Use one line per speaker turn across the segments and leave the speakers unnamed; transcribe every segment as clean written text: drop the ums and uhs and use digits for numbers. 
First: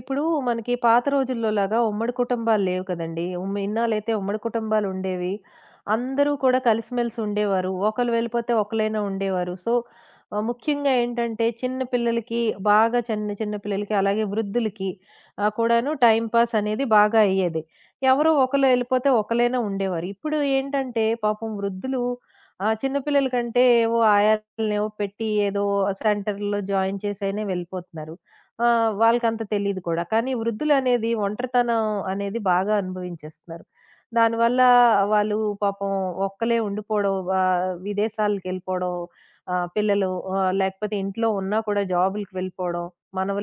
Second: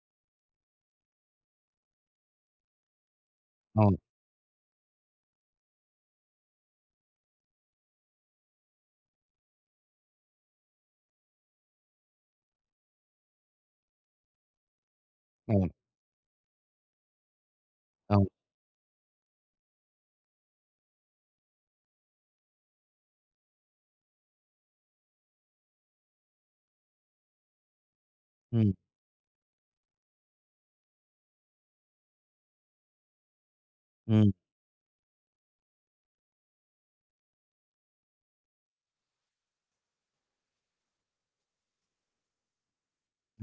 ఇప్పుడు మనకి పాత రోజుల్లో లాగా ఉమ్మడి కుటుంబాలు లేవు కదండీ.
అవును.
ఇన్నాళ్ళైతే ఉమ్మడి కుటుంబాలు ఉండేవి. అందరూ కూడా కలిసిమెలిసి ఉండేవారు. ఒకళ్ళు వెళ్ళిపోతే ఒకళ్ళైనా ఉండేవారు. సో, ముఖ్యంగా ఏంటంటే చిన్న పిల్లలకి బాగా చిన్న చిన్న పిల్లలకి అలాగే వృద్ధులకి
అవును.
కూడాను టైమ్ పాస్ అనేది బాగా అయ్యేది. ఎవరో
అవును.
ఒకళ్ళు వెళ్ళిపోతే ఒకళ్ళైనా ఉండేవారు. ఇప్పుడు ఏంటంటే పాపం వృద్ధులు చిన్న పిల్లల కంటే ఏవో ఆయాలనేవో పెట్టి ఏదో సెంటర్‌లో జాయిన్ చేసైనా వెళ్ళిపోతున్నారు. ఆ!
హ్మ్.
వాళ్ళకంత తెలీదు కూడా. కానీ వృద్ధులనేది ఒంటరితనం అనేది బాగా అనుభవించేస్తున్నారు.
హ్మ్.
దానివల్ల వాళ్ళు పాపం ఒక్కలే ఉండిపోవడం, విదేశాలకెళ్ళిపోవడం, పిల్లలు లేకపోతే ఇంట్లో ఉన్నా కూడా జాబులకి వెళ్ళిపోవడం,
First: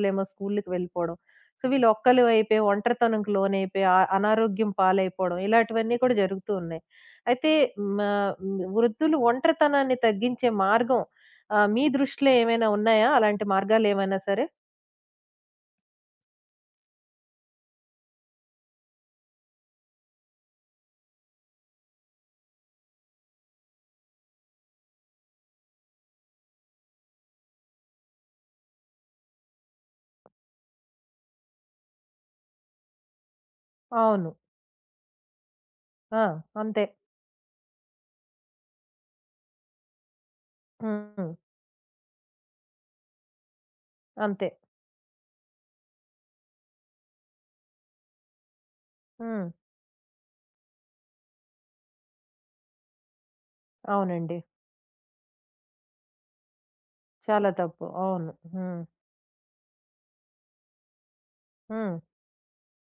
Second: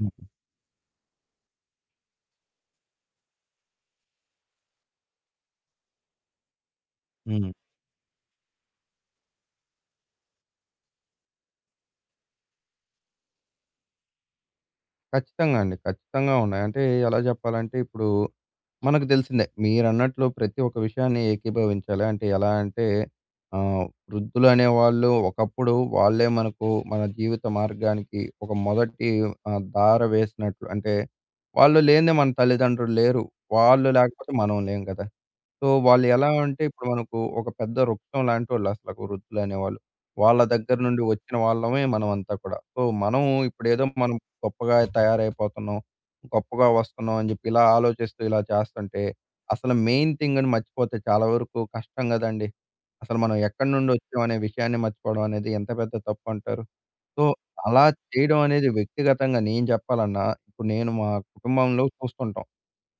హ్మ్.
స్కూలుకి వెళ్ళిపోవడం. సో, వీళ్ళు ఒక్కలు అయిపోయి, ఒంటరితనంకి లోనైపోయి, అనారోగ్యం పాలైపోవడం ఇలాంటివన్నీ కూడా జరుగుతూ ఉన్నాయి. అయితే
హ్మ్.
మా వృద్ధులు ఒంటరితనాన్ని తగ్గించే మార్గం మీ దృష్టిలో ఏమైనా ఉన్నాయా? అలాంటి మార్గాలేమైనా సరే?
ఖచ్చితంగా అండి. ఖచ్చితంగా ఉన్నాయి. అంటే ఎలా చెప్పాలంటే ఇప్పుడు మనకు తెలిసిందే. మీరన్నట్లు ప్రతి ఒక్క విషయాన్ని ఏకీభవించాలి. అంటే ఎలా అంటే ఆహ్, వృద్ధులు అనేవాళ్ళు ఒకప్పుడు వాళ్ళే మనకు మన జీవిత మార్గానికి ఒక మొదటి దార వేసినట్లు. అంటే వాళ్ళు లేనిదే మన తల్లిదండ్రులు లేరు. వాళ్ళు
అవును.
లేకపోతే మనం లేం కదా! సో, వాళ్ళు
ఆ!
ఎలా అంటే
అంతే.
ఇప్పుడు మనకు ఒక పెద్ద వృక్షం లాంటోళ్ళు అసలకు వృద్ధులనేవాళ్ళు. వాళ్ళ దగ్గర నుండి
హ్మ్.
వచ్చిన వాళ్ళమే మనమంతా కూడా. సో, మనం ఇప్పుడేదో మనం
అంతే.
గొప్పగా తయారైపోతున్నాం, గొప్పగా వస్తున్నాం అని జెప్పి ఇలా ఆలోచిస్తూ ఇలా చేస్తుంటే,
హ్మ్.
అసలు మెయిన్ థింగ్‌ని మర్చిపోతే చాలా వరకు కష్టం గదండీ. అసలు మనం ఎక్కడి నుండి వచ్చాం అనే
అవునండి.
విషయాన్ని మర్చిపోవడం అనేది ఎంత పెద్ద తప్పంటారు? సో,
చాలా
అలా
తప్పు. అవును.
చేయడం అనేది
హ్మ్.
వ్యక్తిగతంగా నేను జెప్పాలన్నా ఇప్పుడు నేను మా కుటుంబంలో
హ్మ్.
చూస్తుంటాం.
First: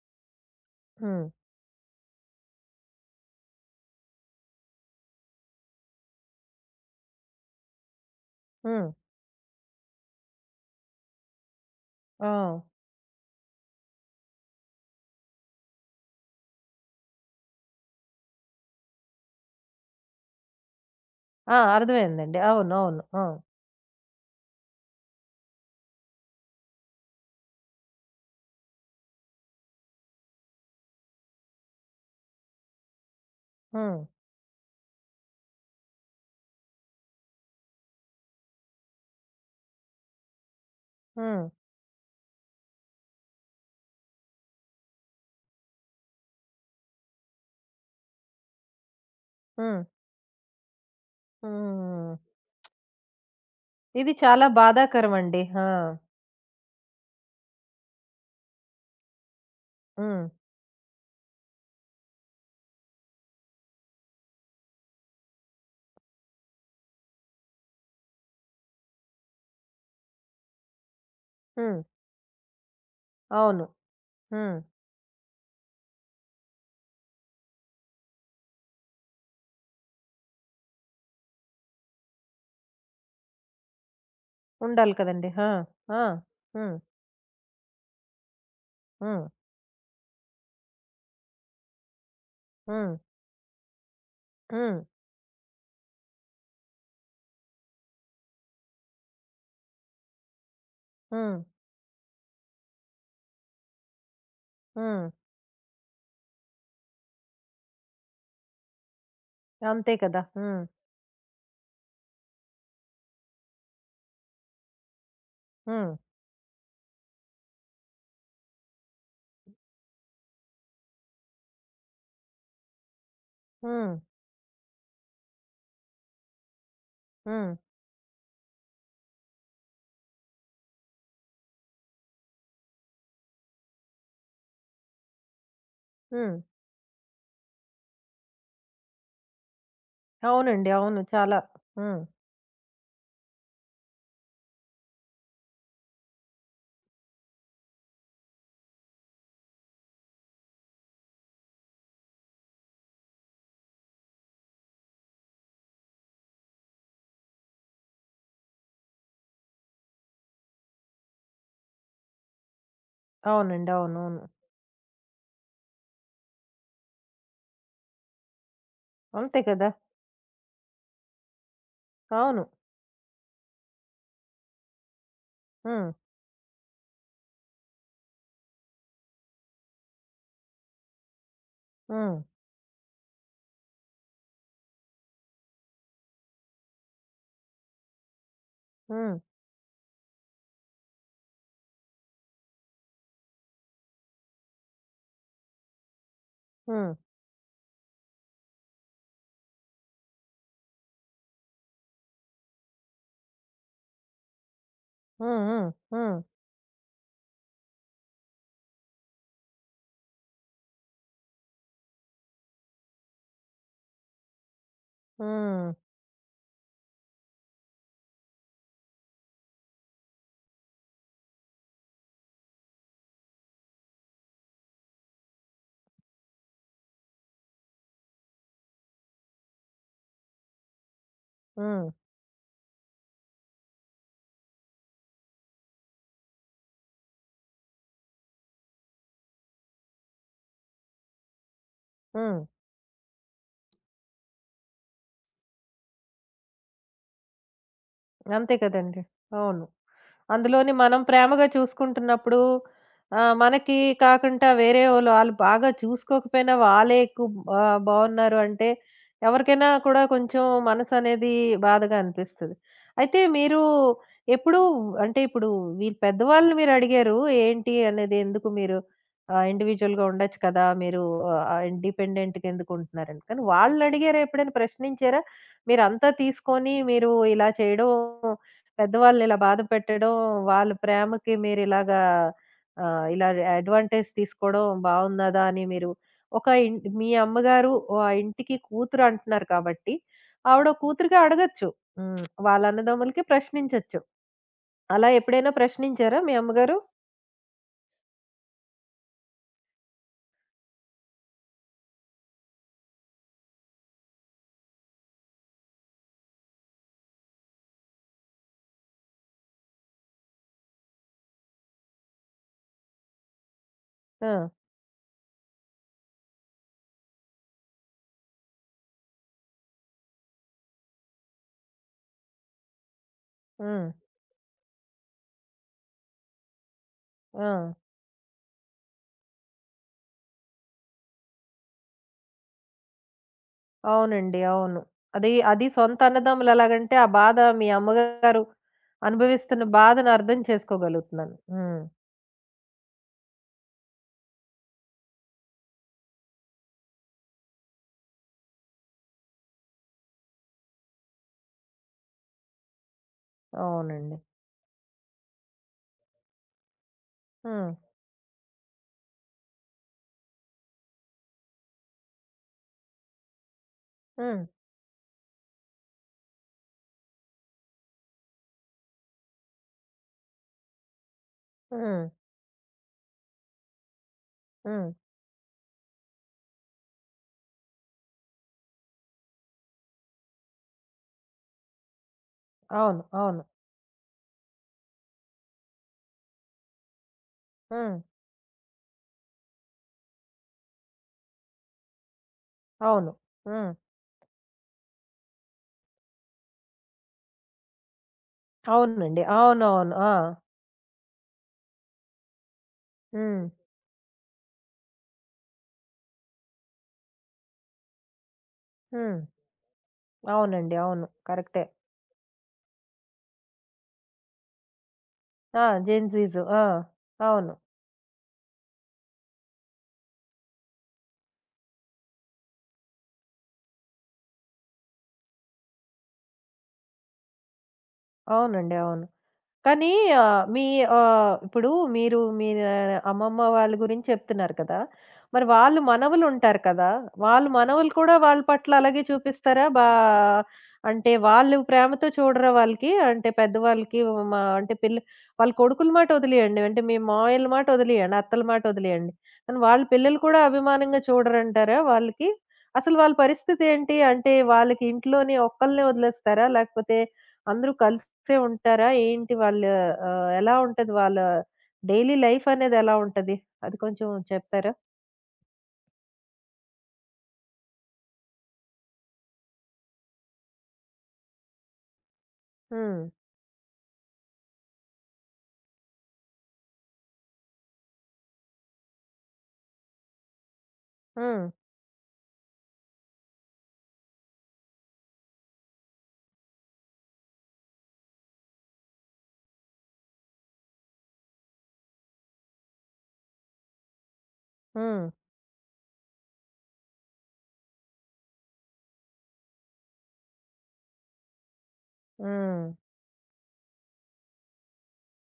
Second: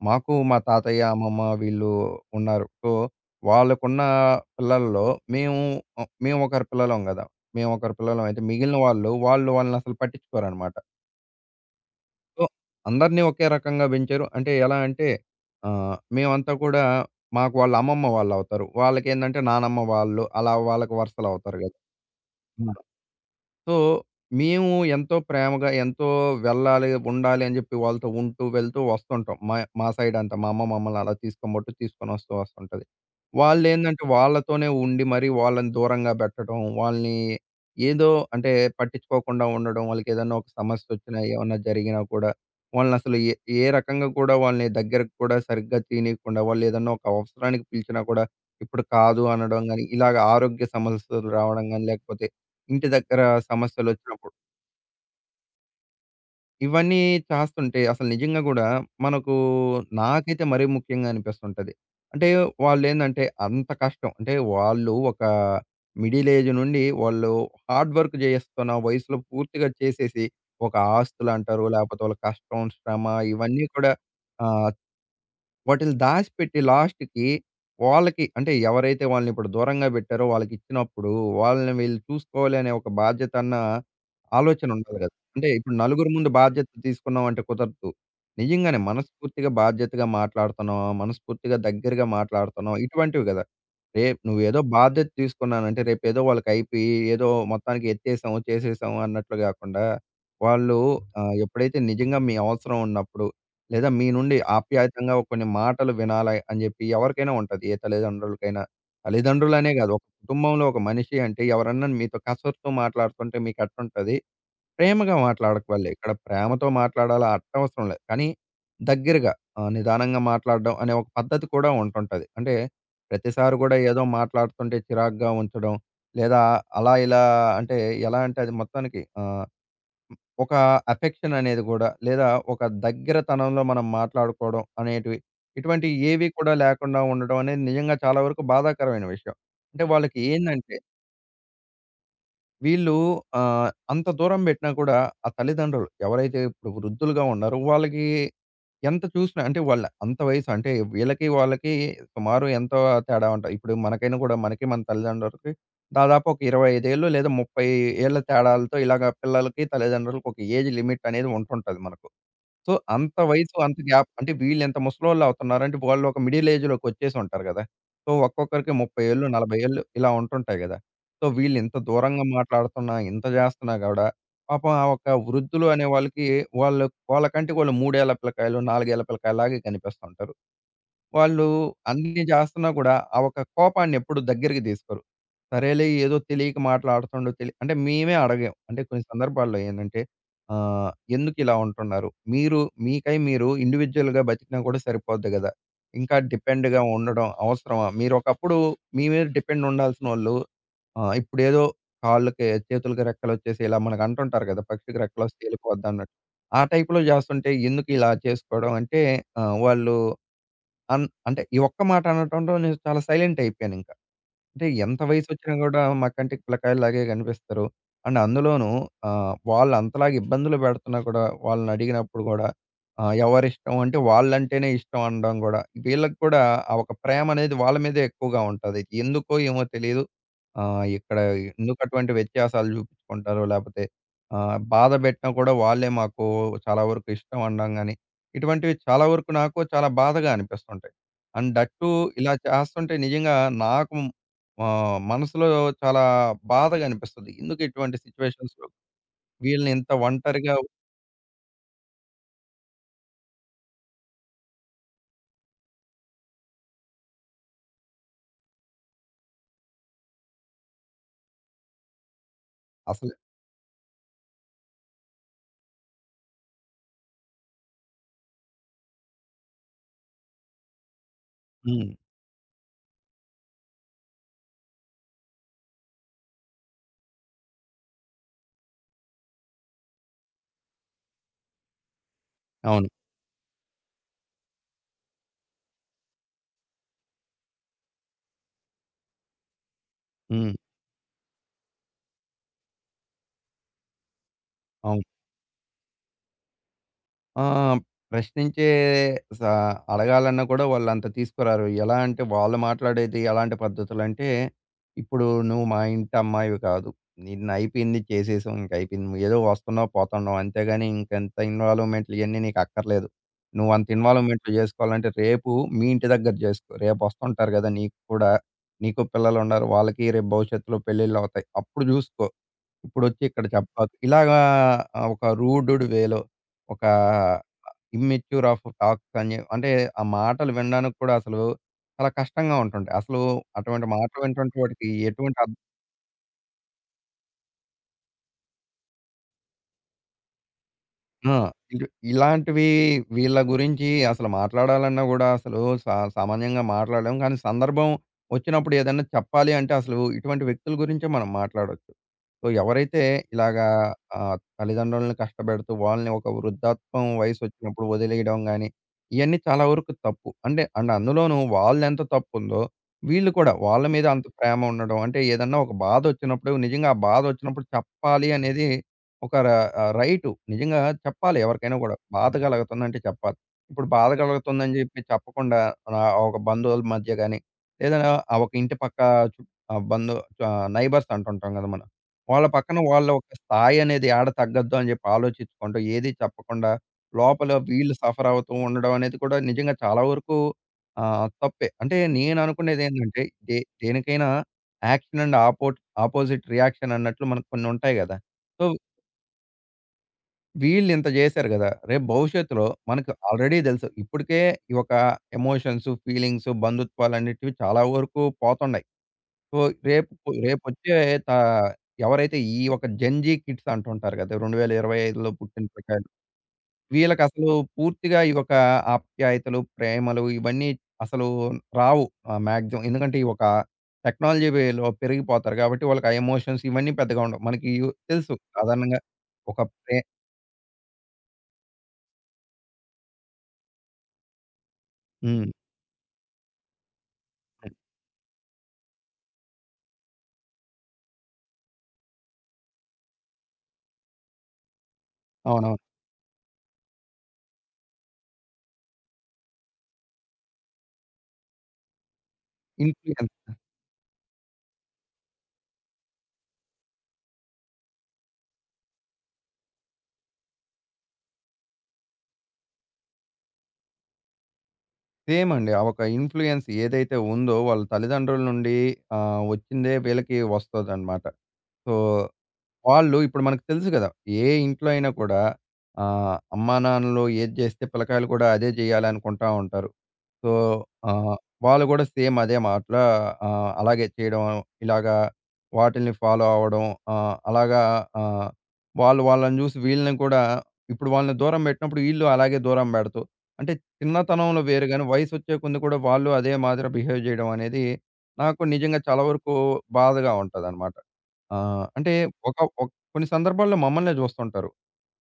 మాకు మా తాతయ్య,
హ్మ్.
అమ్మమ్మ వీళ్ళు ఉన్నారు. సో, వాళ్ళకున్న పిల్లల్లో మేము మేము ఒకరి పిల్లలం గదా! మేము ఒకరి పిల్లలం అయితే మిగిలిన
హ్మ్.
వాళ్ళు వాళ్ళనసలు పట్టించుకోరనమాట.
ఆ!
సో, అందరినీ ఒకే రకంగా పెంచారు. అంటే ఎలా అంటే మేమంతా కూడా మాకు వాళ్ళ అమ్మమ్మ వాళ్ళవుతారు. వాళ్ళకేందంటే నానమ్మ వాళ్ళు, అలా వాళ్ళకి
ఆ!
వరసలవుతారు గదా!
అర్థమైందండి. అవును. అవును. ఆ!
సో, మేము ఎంతో ప్రేమగా, ఎంతో వెళ్ళాలి, ఉండాలి అని జెప్పి వాళ్ళతో ఉంటూ, వెళ్తూ వస్తుంటాం. మా మా సైడ్ అంతా. మా అమ్మ మమ్మల్ని అలా తీసుకొమ్మట్టు తీసుకొని వస్తూ వస్తుంటది.
హ్మ్.
వాళ్ళేందంటే వాళ్ళతోనే ఉండి మరి వాళ్ళని దూరంగా బెట్టడం, వాళ్ళని ఏదో అంటే పట్టించుకోకుండా ఉండడం, వాళ్ళకేదన్నా ఒక సమస్యొచ్చినా,
హ్మ్.
ఏమన్నా జరిగినా కూడా వాళ్ళనసలు ఏ ఏ రకంగా కూడా వాళ్ళని దగ్గరకు కూడా సరిగ్గా తీయనీయకుండా, వాళ్ళేదన్నా ఒక అవసరానికి పిలిచినా కూడా ఇప్పుడు కాదు అనడం
హ్మ్.
గాని, ఇలాగ ఆరోగ్య సమస్యలు రావడం గాని,
హ్మ్.
లేకపోతే ఇంటి దగ్గర
ఇది
సమస్యలొచ్చినప్పుడు.
చాలా బాధాకరమండి. ఆ!
ఇవన్నీ చేస్తుంటే అసలు నిజంగా గూడా మనకు
హ్మ్.
నాకైతే మరీ ముఖ్యంగా అనిపిస్తుంటది. అంటే వాళ్ళేందంటే అంత కష్టం అంటే వాళ్ళు ఒక మిడిల్ ఏజ్ నుండి వాళ్ళు హార్డ్ వర్క్ జేస్తున్న వయసులో పూర్తిగా చేసేసి ఒక ఆస్తులంటారు,
హ్మ్.
లేపోతే వాళ్ళ కష్టం, శ్రమ
అవును.
ఇవన్నీ కూడా
హ్మ్.
ఆహ్, వాటిల్ని దాసిపెట్టి లాస్ట్‌కి వాళ్ళకి అంటే ఎవరైతే వాళ్ళని ఇప్పుడు దూరంగా పెట్టారో వాళ్ళకిచ్చినప్పుడు, వాళ్ళని వీళ్ళు చూసుకోవాలి అనే ఒక బాధ్యత అన్న ఆలోచన
ఉండాలి
ఉండాలి కదా!
కదండీ.
అంటే
ఆ!
ఇప్పుడు
ఆ!
నలుగురు ముందు బాధ్యత
హ్మ్.
తీసుకున్నాం అంటే కుదరదు. నిజంగానే
హ్మ్.
మనస్ఫూర్తిగా బాధ్యతగా మాట్లాడుతున్నామా, మనస్ఫూర్తిగా దగ్గరగా మాట్లాడుతున్నామా
హ్మ్.
ఇటువంటివి కదా! రేపు నువ్వేదో
హ్మ్.
బాధ్యత తీసుకున్నానంటే రేపేదో వాళ్ళకైపోయి ఏదో మొత్తానికి ఎత్తేసాము, చేసేసాము అన్నట్లు కాకుండా వాళ్ళు
హ్మ్.
ఎప్పుడైతే నిజంగా మీ అవసరం ఉన్నప్పుడు లేదా మీ నుండి
హ్మ్.
ఆప్యాయతంగా కొన్ని మాటలు వినాలి అని చెప్పి ఎవరికైనా ఉంటది. ఏ తల్లిదండ్రులకైనా. తల్లిదండ్రులనే కాదు.
అంతే
ఒక
కదా! హ్మ్.
కుటుంబంలో ఒక మనిషి అంటే ఎవరన్నా మీతో కసురుతూ మాట్లాడుతుంటే మీకు ఎట్టుంటది? ప్రేమగా మాట్లాడకవల్లే.
హ్మ్.
ఇక్కడ ప్రేమతో మాట్లాడాలా అట్టవసరం లేదు. కానీ దగ్గరగా నిదానంగా మాట్లాడడం అనే ఒక పద్ధతి కూడా ఉంటుంటది. అంటే ప్రతిసారి కూడా
హ్మ్.
ఏదో మాట్లాడుతుంటే చిరాకుగా ఉంచడం. లేదా అలా ఇలా
హ్మ్.
అంటే ఎలా అంటే అది మొత్తానికి ఒక అఫెక్షన్ అనేది గూడా, లేదా ఒక దగ్గరతనంలో మనం మాట్లాడుకోవడం అనేటివి, ఇటువంటివి ఏవి
హ్మ్.
కూడా లేకుండా ఉండడం అనేది నిజంగా చాలా వరకు బాధాకరమైన విషయం. అంటే వాళ్ళకి
అవునండి.
ఏందంటే
అవును. చాలా. హ్మ్.
వీళ్ళు అంత దూరం బెట్టినా కూడా ఆ తల్లిదండ్రులు ఎవరైతే ఇప్పుడు వృద్ధులుగా ఉన్నారో వాళ్ళకి ఎంత చూసినా అంటే వాళ్ళ అంత వయసు అంటే వీళ్ళకి, వాళ్ళకి సుమారు ఎంతో తేడా ఉంటది. ఇప్పుడు మనకైనా కూడా మనకి మన తల్లిదండ్రులకి దాదాపు ఒక 25 ఏళ్ళు లేదా 30 ఏళ్ల తేడాలతో ఇలాగ పిల్లలకి, తల్లిదండ్రులకి ఒక ఏజ్ లిమిట్ అనేది ఉంటుంటది మనకు. సో, అంత వయసు
అవునండి.
అంత గ్యాప్
అవునవును.
అంటే వీళ్ళింత ముసలోళ్ళవుతున్నారంటే, వాళ్ళు ఒక మిడిల్ ఏజ్‌లోకొచ్చేసి ఉంటారు గదా! సో, ఒక్కొక్కరికి 30 ఏళ్ళు,
అంతే
40
కదా!
ఏళ్ళు ఇలా ఉంటుంటాయి గదా! సో, వీళ్ళింత దూరంగా
అవును.
మాట్లాడుతున్నా, ఇంత జేస్తున్నా గూడా పాపం ఆ ఒక వృద్ధులు అనే
హ్మ్.
వాళ్ళకి వాళ్ళు వాళ్ళకంటే వాళ్ళు 3 ఏళ్ల పిల్లకాయలు, 4 ఏళ్ల పిల్లకాయల్లాగే కనిపిస్తుంటారు. వాళ్ళు
హ్మ్.
అన్నీ చేస్తున్నా కూడా, ఆ ఒక కోపాన్ని ఎప్పుడు దగ్గరికి తీసుకోరు. సరేలే ఏదో తెలియక మాట్లాడుతుండు తెలి అంటే మేమే అడగాం. అంటే కొన్ని
హ్మ్.
సందర్భాల్లో ఏందంటే ఆహ్, ఎందుకిలా ఉంటున్నారు? మీరు మీకై మీరు ఇండివిడ్యుయల్‌గా బతికినా కూడా సరిపోద్ది గదా! ఇంకా డిపెండ్‌గా
హ్మ్.
ఉండడం అవసరమా? మీరొకప్పుడు మీ మీద డిపెండ్ ఉండాల్సినోళ్ళు ఇప్పుడేదో కాళ్ళకి చేతులకి రెక్కలొచ్చేసి ఇలా మనకు అంటుంటారు గదా! పక్షికి
హ్మ్.
రెక్కలొస్తే
హ్మ్.
ఎళ్ళిపోద్దన్నట్టు.
హ్మ్.
ఆ టైప్‌లో జేస్తుంటే ఎందుకిలా చేసుకోవడం అంటే వాళ్ళు అంటే ఈ ఒక్క మాట అనటంతో నేను చాలా సైలెంట్ అయిపోయానింక. అంటే ఎంత వయసొచ్చినా
హ్మ్.
గూడా మా కంటికి పిల్లకాయల్లాగే గనిపిస్తారు. అండ్ అందులోనూ వాళ్ళంతలాగా ఇబ్బందులు పెడుతున్నా కూడా వాళ్ళనడిగినప్పుడు గూడా ఎవరిష్టం అంటే వాళ్ళంటేనే ఇష్టం అనడం గూడా, వీళ్ళకి కూడా ఆ ఒక ప్రేమనేది వాళ్ళ మీదే ఎక్కువగా ఉంటది. ఎందుకో ఏమో తెలీదు. ఇక్కడ
హ్మ్.
ఎందుకటువంటి వ్యత్యాసాలు జూపిచ్చుకుంటారో లేపోతే బాధ బెట్టినా కూడా వాళ్ళే మాకు చాలా వరకు ఇష్టం అనడం గానీ, ఇటువంటివి చాలా వరకు నాకు చాలా బాధగా అనిపిస్తుంటాయి. అండ్ దట్ టూ ఇలా
హ్మ్.
చేస్తుంటే నిజంగా నాకు మనసులో చాలా బాధగా అనిపిస్తది. ఎందుకు ఇటువంటి
అంతే
సిట్యుయేషన్స్‌లో
కదండీ! అవును.
వీళ్ళని ఇంత ఒంటరిగా
అందులోని మనం ప్రేమగా చూసుకుంటున్నప్పుడు మనకి కాకుండా వేరే వోళ్ళు ఆళ్ళు బాగా చూసుకోకపోయినా వాళ్ళే ఎక్కువ బావున్నారు అంటే ఎవరికైనా కూడా కొంచెం మనసనేది బాధగా అనిపిస్తది.
అసలు.
అయితే మీరు ఎప్పుడూ అంటే ఇప్పుడు మీరు పెద్దవాళ్ళని మీరడిగారు ఏంటి అనేది ఎందుకు మీరు ఇండివిడ్యుయల్‌గా ఉండొచ్చు కదా! మీరు
హ్మ్.
ఇండిపెండెంట్‌గా ఎందుకు ఉంటున్నారని. కానీ వాళ్ళనడిగారా ఎప్పుడైనా ప్రశ్నించారా? మీరంతా తీసుకొని మీరు ఇలా చేయడం పెద్దవాళ్ళు ఇలా బాధ పెట్టడం, వాళ్ళ ప్రేమకి మీరిలాగా
అవును.
ఇలా అడ్వాంటేజ్ తీసుకోవడం బావున్నదా అని మీరు ఒక ఇన్ మీ అమ్మగారు ఓ ఆ ఇంటికి కూతురు అంటున్నారు కాబట్టి,
హ్మ్.
ఆవిడ కూతురుగా అడగొచ్చు. హ్మ్. వాళ్ళ అన్నదమ్ములకి ప్రశ్నించొచ్చు.
అవును.
అలా ఎప్పుడైనా ప్రశ్నించారా మీ అమ్మగారు?
ఆ! ప్రశ్నించే సా అడగాలన్నా కూడా వాళ్ళంత తీసుకురారు. ఎలా అంటే వాళ్ళు మాట్లాడేది ఎలాంటి పద్ధతులంటే, ఇప్పుడు నువ్వు మా ఇంటి అమ్మాయివి కాదు. నిన్ను అయిపోయింది చేసేసాం. ఇంక అయిపోయింది. నువ్వు ఏదో వస్తున్నావు, పోతున్నావు. అంతేగాని ఇంకంత ఇన్వాల్వ్‌మెంట్లు ఇయన్నీ నీకు అక్కర్లేదు. నువ్వంత
ఆ!
ఇన్వాల్వ్‌మెంట్లు చేసుకోవాలంటే రేపు మీ ఇంటి దగ్గర చేసుకో. రేపు వస్తుంటారు కదా! నీకు కూడా. నీకు పిల్లలున్నారు. వాళ్ళకి రేపు భవిష్యత్తులో పెళ్ళిళ్ళవుతాయి. అప్పుడు జూసుకో. ఇప్పుడొచ్చి ఇక్కడ
హ్మ్.
చెప్పాకు. ఇలాగా ఒక రూడ్‌డ్ వేలో ఒక
ఆ!
ఇమ్మెచ్యూర్ ఆఫ్ టాక్స్ అని అంటే ఆ మాటలు వినడానికి కూడా అసలు చాలా కష్టంగా ఉంటుంటాయి. అసలు అటువంటి మాటలు
అవునండి.
వింటుంటే
అవును.
వాటికి
అది,
ఎటువంటి
అది సొంత అన్నదమ్ములు ఎలాగంటే, ఆ బాధ మీ అమ్మగారు అనుభవిస్తున్న బాధను అర్థం
ఆ!
చేసుకోగలుగుతున్నాను. హ్మ్.
ఇటు ఇలాంటివి వీళ్ళ గురించి అసలు మాట్లాడాలన్నా గూడా అసలు సామాన్యంగా మాట్లాడలేం. కానీ సందర్భం వచ్చినప్పుడు ఏదన్నా చెప్పాలి అంటే అసలు ఇటువంటి వ్యక్తుల గురించే మనం మాట్లాడొచ్చు. సో, ఎవరైతే ఇలాగా
అవునండి.
తల్లిదండ్రులను కష్టపెడుతూ వాళ్ళని ఒక వృద్ధాప్యం
హ్మ్.
వయసొచ్చినప్పుడు వదిలేయడం గానీ, ఇయన్నీ చాలా వరకు తప్పు. అంటే అండ్ అందులోనూ వాళ్ళదెంత తప్పుందో, వీళ్ళు కూడా వాళ్ళ మీద అంత
హ్మ్.
ప్రేమ ఉండడం, అంటే ఏదన్నా ఒక బాధొచ్చినప్పుడు నిజంగా ఆ బాధొచ్చినప్పుడు చెప్పాలి అనేది ఒక రైటు. నిజంగా చెప్పాలి ఎవరికైనా గూడా.
హ్మ్.
బాధ కలుగుతుందంటే చెప్పాలి. ఇప్పుడు బాధ కలుగుతుందని
హ్మ్.
జెప్పి చెప్పకుండా ఒక బంధువుల మధ్య గాని, లేదా ఆ ఒక ఇంటి పక్క చు ఆహ్, బంధు ఆహ్, నైబర్స్ అంటుంటాం గదా మనం. వాళ్ళ పక్కన
అవును.
వాళ్ళ ఒక
అవును.
స్థాయి అనేది ఏడ తగ్గద్దు అని జెప్పి ఆలోచించుకుంటూ, ఏది చెప్పకుండా లోపల వీళ్ళు
హ్మ్.
సఫర్ అవుతూ ఉండడం అనేది కూడా నిజంగా చాలా వరకు తప్పే. అంటే నేను
అవును.
అనుకునేదేంటంటే
హ్మ్.
దేనికైనా యాక్షన్ అండ్ ఆపోజిట్ రియాక్షన్ అన్నట్లు మనకు కొన్ని ఉంటాయి గదా! సో,
అవునండి. అవునవును. ఆ!
వీళ్ళింత జేశారు గదా! రేపు భవిష్యత్తులో మనకు
హ్మ్.
ఆల్రెడీ దెలుసు. ఇప్పటికే ఈ యొక్క ఎమోషన్స్, ఫీలింగ్స్, బంధుత్వాలన్నిటివి చాలా వరకు పోతున్నాయి.
హ్మ్.
సో, రేపు
అవునండి.
రేపొచ్చే
అవును.
తా
కరెక్టే.
ఎవరైతే ఈ ఒక జెన్‌జీ కిడ్స్ అంటుంటారు గదా! 2025లో పుట్టిన
ఆ!
పిల్లకాయలు.
జెన్‌జీస్. ఆ!
వీళ్ళకసలు
అవును.
పూర్తిగా ఈ యొక్క ఆప్యాయతలు, ప్రేమలు ఇవన్నీ అసలు రావు మాక్సిమం. ఎందుకంటే, ఈ ఒక టెక్నాలజీ వేలో పెరిగిపోతారు గాబట్టి, వాళ్ళకి ఆ ఎమోషన్స్ ఇవన్నీ పెద్దగా ఉండవు. మనకి తెలుసు
అవునండి.
సాధారణంగా
అవును.
ఒక
కానీ మీ ఇప్పుడు మీరు మీ ఆ, అమ్మమ్మ వాళ్ళ గురించి చెప్తున్నారు కదా! మరి
హ్మ్.
వాళ్ళు మనవలుంటారు కదా! వాళ్ళు
హ్మ్.
మనవలు కూడా వాళ్ళ పట్ల అలాగే చూపిస్తారా? అంటే వాళ్ళు ప్రేమతో చూడరా వాళ్ళకి? అంటే పెద్దవాళ్ళకి మా అంటే పిల్ల వాళ్ళ
అవునవును.
కొడుకుల మాట వదిలేయండి. అంటే మీ మావయ్యల మాట వదిలేయండి. అత్తల మాట వదిలేయండి. కానీ వాళ్ళ పిల్లలు కూడా అభిమానంగా చూడరంటారా వాళ్ళకి? అసలు వాళ్ళ
ఇన్‌ఫ్లూయెన్స్.
పరిస్థితి ఏంటి? అంటే వాళ్ళకి ఇంట్లోని ఒక్కళ్ళనే వదిలేస్తారా? లేకపోతే అందరూ కలిసే ఉంటారా? ఏంటి వాళ్ళ ఎలా ఉంటది వాళ్ళ డైలీ లైఫ్ అనేది ఎలా ఉంటది? అది కొంచెం చెప్తారా?
సేమండి. ఆ ఒక ఇన్‌ఫ్లూయెన్స్ ఏదైతే ఉందో వాళ్ళ తల్లిదండ్రుల నుండి వచ్చిందే వీళ్ళకి వస్తదనమాట. సో,
హ్మ్.
వాళ్ళు ఇప్పుడు మనకు తెలుసు కదా! ఏ ఇంట్లో అయినా కూడా అమ్మానాన్నలు ఏది జేస్తే పిల్లకాయలు కూడా అదే జేయాలనుకుంటా ఉంటారు. సో, ఆహ్,
హ్మ్.
వాళ్ళు గూడా సేమ్ అదే మాటల అలాగే చేయడం ఇలాగా వాటిల్ని ఫాలో అవ్వడం. అలాగా ఆహ్, వాళ్ళు వాళ్ళని జూసి వీళ్ళని కూడా ఇప్పుడు వాళ్ళని దూరం బెట్టినప్పుడు ఈళ్ళు అలాగే దూరం బెడుతూ అంటే చిన్నతనంలో వేరు
హ్మ్.
గాని వయసొచ్చే కొంది కూడా వాళ్ళు అదే మాదిరి బిహేవ్ జేయడం అనేది నాకు నిజంగా చాలా వరకు బాధగా ఉంటదనమాట. అంటే ఒక
హ్మ్.
కొన్ని సందర్భాల్లో మమ్మల్నే జూస్తుంటారు.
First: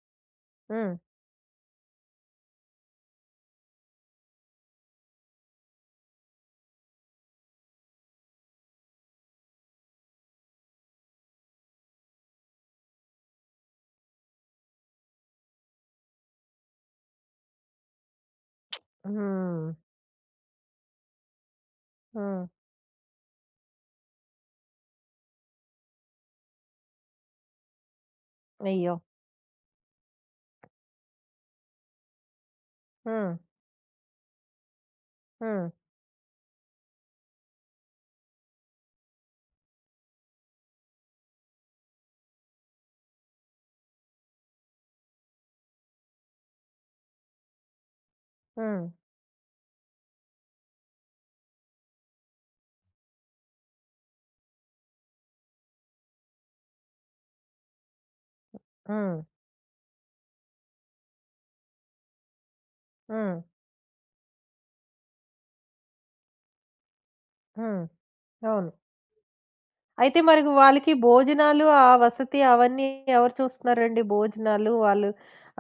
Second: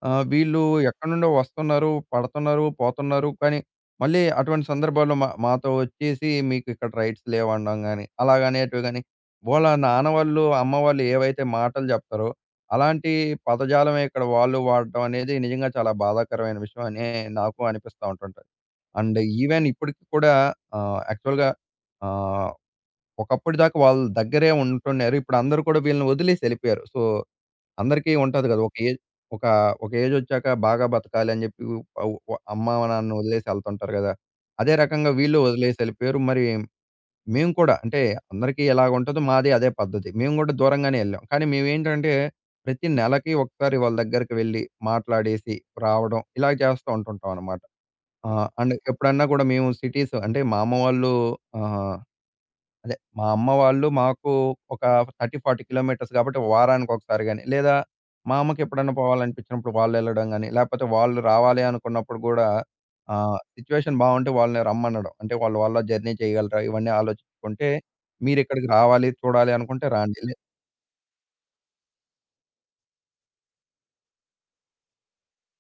వీళ్ళు
హ్మ్.
ఎక్కడ్నుండో వస్తున్నారు, పడుతున్నారు, పోతున్నారు. కానీ, మళ్ళీ అటువంటి సందర్భాల్లో మాతో వచ్చేసి మీకిక్కడ రైట్స్ లేవనడం గాని, అలాగనేటివి గాని, వాళ్ళ నాన్న వాళ్ళు, అమ్మ వాళ్ళు ఏవైతే మాటలు జెప్తారో, అలాంటి పదజాలమే ఇక్కడ వాళ్ళు వాడడం అనేది నిజంగా చాలా బాధాకరమైన విషయం అనే నాకు అనిపిస్తా ఉంటుంటది. అండ్ ఈవెన్
హ్మ్.
ఇప్పటికి కూడా యాక్చువల్‌గా
హ్మ్.
ఆహ్, ఒకప్పటిదాకా వాళ్ళ దగ్గరే ఉంటున్నారు. ఇప్పుడు అందరూ కూడా వీళ్ళని వదిలేసెళ్ళిపోయారు. సో, అందరికీ ఉంటది గదా! ఒక
అయ్యో!
ఏజ్ ఒక ఒక ఏజొచ్చాక బాగా బతకాలి అని జెప్పి అవ్ వ అమ్మ, నాన్న
హ్మ్.
వదిలేసి ఎళ్తుంటారు గదా! అదే రకంగా వీళ్ళు
హ్మ్.
వదిలేసి ఎళ్ళిపోయారు. మరి మేము కూడా అంటే అందరికీ ఎలాగుంటదో మాది అదే పద్ధతి. మేము గూడా దూరంగానే ఎళ్ళాం. కానీ మేమేంటంటే ప్రతి నెలకి ఒకసారి వాళ్ళ దగ్గరికి వెళ్ళి మాట్లాడేసి రావడం ఇలా చేస్తూ ఉంటుంటాం అన్నమాట. ఆ! అండ్
హ్మ్.
ఎప్పుడన్నా గూడా మేము సిటీస్ అంటే మా అమ్మ వాళ్ళు ఆహ్ అదే. మా అమ్మ వాళ్ళు మాకు ఒక 30, 40 కిలోమీటర్స్ కాబట్టి వారానికొకసారి గాని, లేదా మా అమ్మకెప్పుడన్నా
హ్మ్.
పోవాలనిపించినప్పుడు వాళ్ళెళ్ళడం గాని, లేపోతే వాళ్ళు రావాలి అనుకున్నప్పుడు గూడా
హ్మ్.
సిట్యుయేషన్ బావుంటే వాళ్ళని రమ్మనడం. అంటే వాళ్ళు వాళ్ళ వల్ల జర్నీ చేయగలరా? ఇవన్నీ ఆలోచించుకుంటే,
హ్మ్.
మీరిక్కడికి
అవును.
రావాలి, చూడాలి అనుకుంటే
అయితే
రాండి.
మరి వాళ్ళకి భోజనాలు, ఆ వసతి అవన్నీ ఎవరు చూస్తున్నారండి? భోజనాలు వాళ్ళు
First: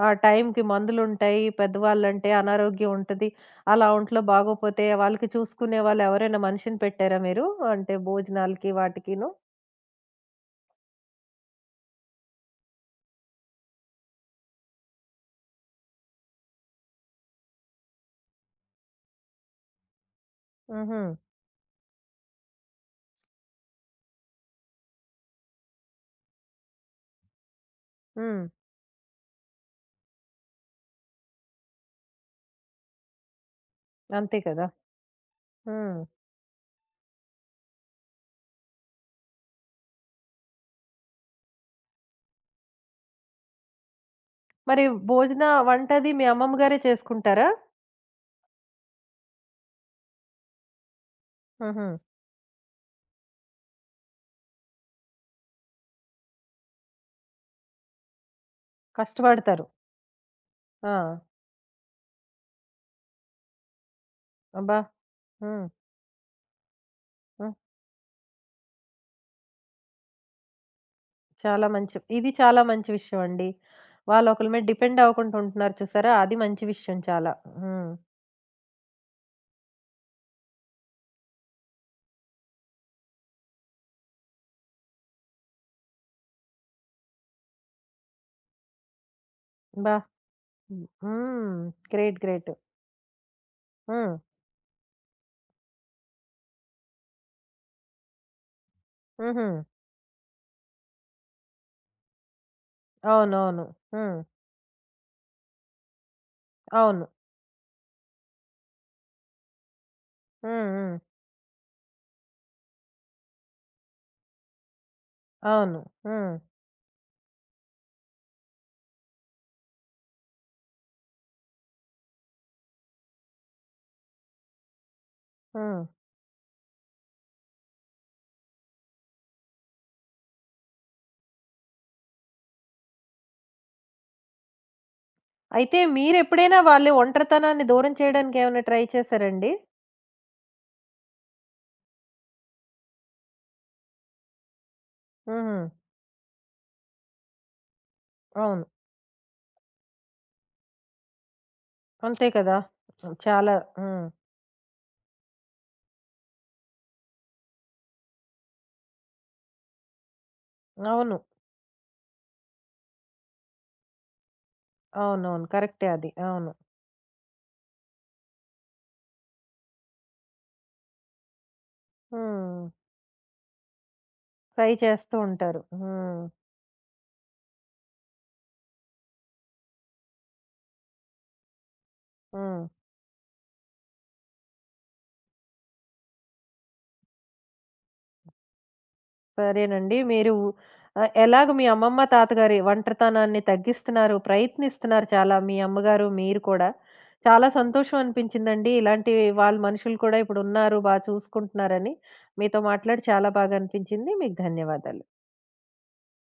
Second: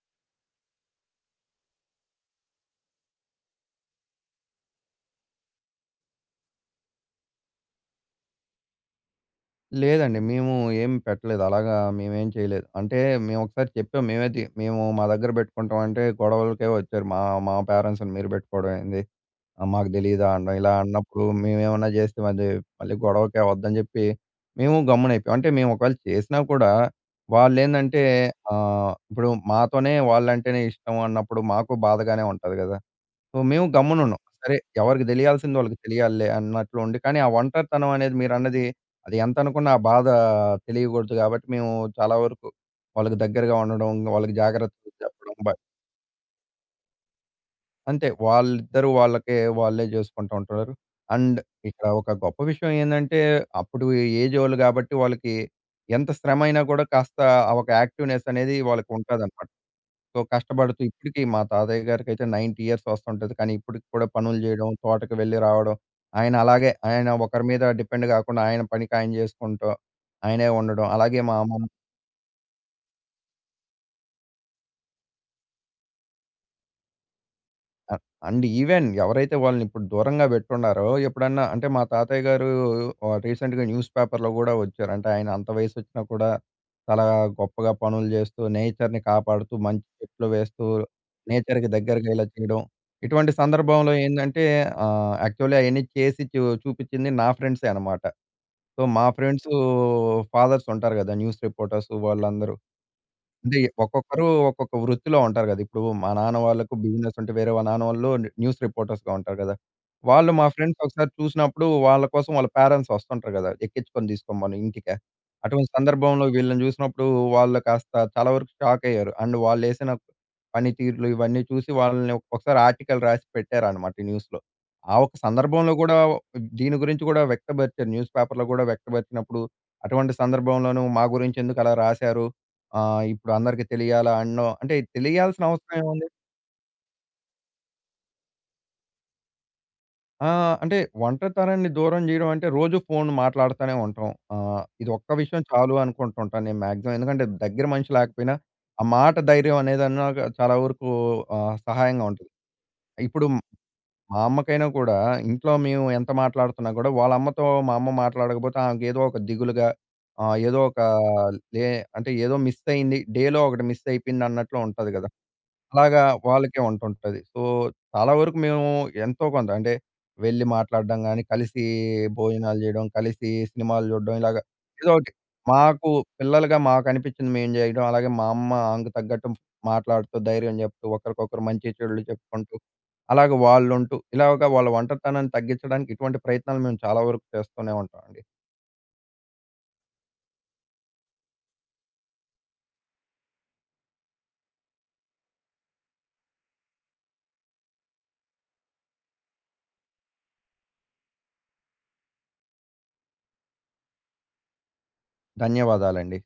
ఆ టైంకి మందులుంటాయి. పెద్దవాళ్ళంటే అనారోగ్యం ఉంటది. అలా ఒంట్లో బాగోపోతే వాళ్ళకి చూసుకునే వాళ్ళు ఎవరైనా మనిషిని పెట్టారా మీరు? అంటే భోజనాలకి వాటికిను?
లేదండి. మేము ఏం పెట్టలేదు. అలాగా మేమేం చేయలేదు. అంటే మేమొకసారి చెప్పాం. మేమే మేము మా దగ్గర బెట్టుకుంటాం అంటే గొడవలకే వచ్చారు. మా మా పేరెంట్స్‌ని మీరు బెట్టుకోవడం ఏంది? ఆ! మాకు తెలీదా అనడం. ఇలా
హుహు.
అన్నప్పుడు మేమేమన్నా జేస్తే మళ్ళీ, మళ్ళీ గొడవకి అవద్దని జెప్పి మేము గమ్మునయిపోయాం. అంటే మేము ఒకవేళ చేసినా కూడా వాళ్ళేందంటే
హ్మ్.
ఇప్పుడు మాతోనే వాళ్ళంటేనే ఇష్టం అన్నప్పుడు మాకు బాధగానే ఉంటది గదా! సో, మేము గమ్మునున్నాం.
అంతే
సరే
కదా!
ఎవరికి దెలియాల్సింది వాళ్ళకి
హ్మ్.
తెలియాలిలే అన్నట్లు ఉండి, కానీ ఆ ఒంటరితనం అనేది మీరన్నది అది ఎంతనుకున్నా ఆ బాధ తెలియగూడదు గాబట్టి మేము చాలా వరకు వాళ్ళకి దగ్గరగా ఉండడం, వాళ్ళకి
మరి
జాగ్రత్తలు చెప్పడం
భోజన వంటది మీ అమ్మమ్మ గారే చేసుకుంటారా?
అంతే. వాళ్ళిద్దరూ వాళ్ళకే వాళ్ళే జేసుకుంటూ ఉంటున్నారు. అండ్
హుహు.
ఇక్కడ ఒక గొప్ప విషయం ఏందంటే, అప్పుడు ఏజోళ్ళు గాబట్టి వాళ్ళకి ఎంత శ్రమైనా గూడా కాస్త ఆ ఒక యాక్టివ్‌నెస్ అనేది వాళ్ళకి ఉంటాదనమాట.
కష్టపడతారు.
సో, కష్టపడుతూ
ఆ!
ఇప్పటికి మా తాతయ్య గారికైతే 90 ఇయర్స్ వస్తుంటది. కానీ ఇప్పటికి కూడా పనులు జేయడం,
అబ్బా!
తోటకి వెళ్లి
హ్మ్.
రావడం, ఆయన అలాగే ఆయన ఒకరి
హ్మ్.
మీద డిపెండ్ గాకుండా ఆయన పనికి ఆయన జేసుకుంటూ, ఆయనే ఉండడం. అలాగే మా అమ్మమ్మ
చాలా మంచి ఇది చాలా మంచి విషయం అండి. వాళ్ళొకళ్ళ మీద డిపెండ్ అవ్వకుండా ఉంటున్నారు చూసారా! అది మంచి విషయం చాలా. హ్మ్.
అ అండ్ ఈవెన్ ఎవరైతే వాళ్ళనిప్పుడు దూరంగా పెట్టున్నారో, ఎప్పుడన్నా అంటే మా తాతయ్య గారు రీసెంట్‌గా న్యూస్ పేపర్‌లో గూడా వచ్చారు. అంటే ఆయన అంత వయసొచ్చినా కూడా చాలా గొప్పగా పనులు జేస్తూ, నేచర్‌ని కాపాడుతూ, మంచి
అబ్బా!
చెట్లు వేస్తూ,
హ్మ్.
నేచర్‌కి దగ్గరగా
గ్రేట్.
ఇలా
గ్రేట్.
చేయడం. ఇటువంటి సందర్భంలో
హ్మ్.
ఏందంటే యాక్చువల్లీ అయన్నీ చేసి చూపిచ్చింది నా ఫ్రెండ్సే అనమాట. సో, మా
హుహు.
ఫ్రెండ్సు ఫాదర్స్ ఉంటారు గదా! న్యూస్ రిపోర్టర్స్ వాళ్ళందరూ. అంటే
అవునవును. హ్మ్.
ఒక్కొక్కరు ఒక్కొక్క వృత్తిలో ఉంటారు కదా! ఇప్పుడు మా నాన్న వాళ్ళకు
అవును.
బిజినెస్ ఉంటే వేరే మా నాన్న వాళ్ళు న్యూస్ రిపోర్టర్స్‌గా ఉంటారు కదా! వాళ్ళు మా
హ్మ్.
ఫ్రెండ్స్
హ్మ్.
ఒకసారి చూసినప్పుడు వాళ్ళ కోసం వాళ్ళ పేరెంట్స్ వస్తుంటారు కదా! ఎక్కించుకొని తీసుకోమని ఇంటికి. అటువంటి
అవును.
సందర్భంలో
హ్మ్.
వీళ్ళని చూసినప్పుడు వాళ్ళు కాస్త చాలా వరకు షాక్ అయ్యారు. అండ్ వాళ్ళేసిన పనితీరులు ఇవన్నీ చూసి వాళ్ళని ఒకసారి ఆర్టికల్ రాసి పెట్టారన్నమాట ఈ న్యూస్‌లో. ఆ ఒక్క సందర్భంలో
హ్మ్.
కూడా దీని గురించి కూడా వ్యక్తపరిచారు. న్యూస్ పేపర్‌లో కూడా వ్యక్తపరిచినప్పుడు అటువంటి సందర్భంలోనూ మా గురించి ఎందుకు అలా రాశారు? ఆ! ఇప్పుడు అందరికి తెలియాలా అనో అంటే తెలియాల్సిన అవసరం
అయితే
ఏముంది?
మీరెప్పుడైనా వాళ్ళ ఒంటరితనాన్ని దూరం చేయడానికి ఏమైనా ట్రై చేసారండి?
ఆ! అంటే ఒంటరితనాన్ని దూరం జేయడం అంటే రోజు ఫోన్ మాట్లాడుతానే ఉంటాం. ఇది ఒక్క విషయం
హుహు.
చాలు అనుకుంటుంటాను నేను మాక్సిమం. ఎందుకంటే దగ్గర మనిషి లేకపోయినా
అవును.
ఆ మాట ధైర్యం అనేదన్నా గా చాలా వరకు సహాయంగా
అంతే
ఉంటది.
కదా!
ఇప్పుడు
చాలా హ్మ్.
మా అమ్మకైనా కూడా ఇంట్లో మేము ఎంత మాట్లాడుతున్నా కూడా వాళ్ళ అమ్మతో మా అమ్మ మాట్లాడకపోతే ఆమెకేదో ఒక దిగులుగా ఏదో ఒక
అవును.
లే అంటే ఏదో మిస్ అయింది. డేలో ఒకటి మిస్ అయిపోయింది అన్నట్లు ఉంటది గదా!
అవునవును. కరెక్టే
అలాగా
అది. అవును.
వాళ్ళకే ఉంటుంటది. సో, చాలా వరకు మేము ఎంతో కొంత అంటే వెళ్లి మాట్లాడడం గాని, కలిసి భోజనాలు
హ్మ్.
జేయడం, కలిసి సినిమాలు జూడడం ఇలాగ
ట్రై
ఏదో ఒకటి.
చేస్తూ ఉంటారు.
మాకు
హ్మ్.
పిల్లలుగా మాకనిపించింది మేము జేయడం. అలాగే మా అమ్మ ఆమెకు తగ్గట్టు మాట్లాడుతూ, ధైర్యం జెప్తూ, ఒకరికొకరు మంచి చెడులు చెప్పుకుంటూ,
హ్మ్.
అలాగే వాళ్ళుంటూ ఇలాగ వాళ్ళ ఒంటరితనాన్ని తగ్గించడానికి ఇటువంటి ప్రయత్నాలు మేము చాలా వరకు చేస్తూనే ఉంటామండి.
సరేనండి. మీరు ఎలాగ మీ అమ్మమ్మ, తాతగారి ఒంటరితనాన్ని తగ్గిస్తున్నారు, ప్రయత్నిస్తున్నారు చాలా మీ అమ్మగారు, మీరు కూడా. చాలా సంతోషం అనిపించిందండి. ఇలాంటి వాళ్ళు మనుషులు కూడా ఇప్పుడున్నారు, బా చూసుకుంటున్నారని. మీతో మాట్లాడి చాలా బాగా అనిపించింది. మీకు ధన్యవాదాలు.
ధన్యవాదాలండి.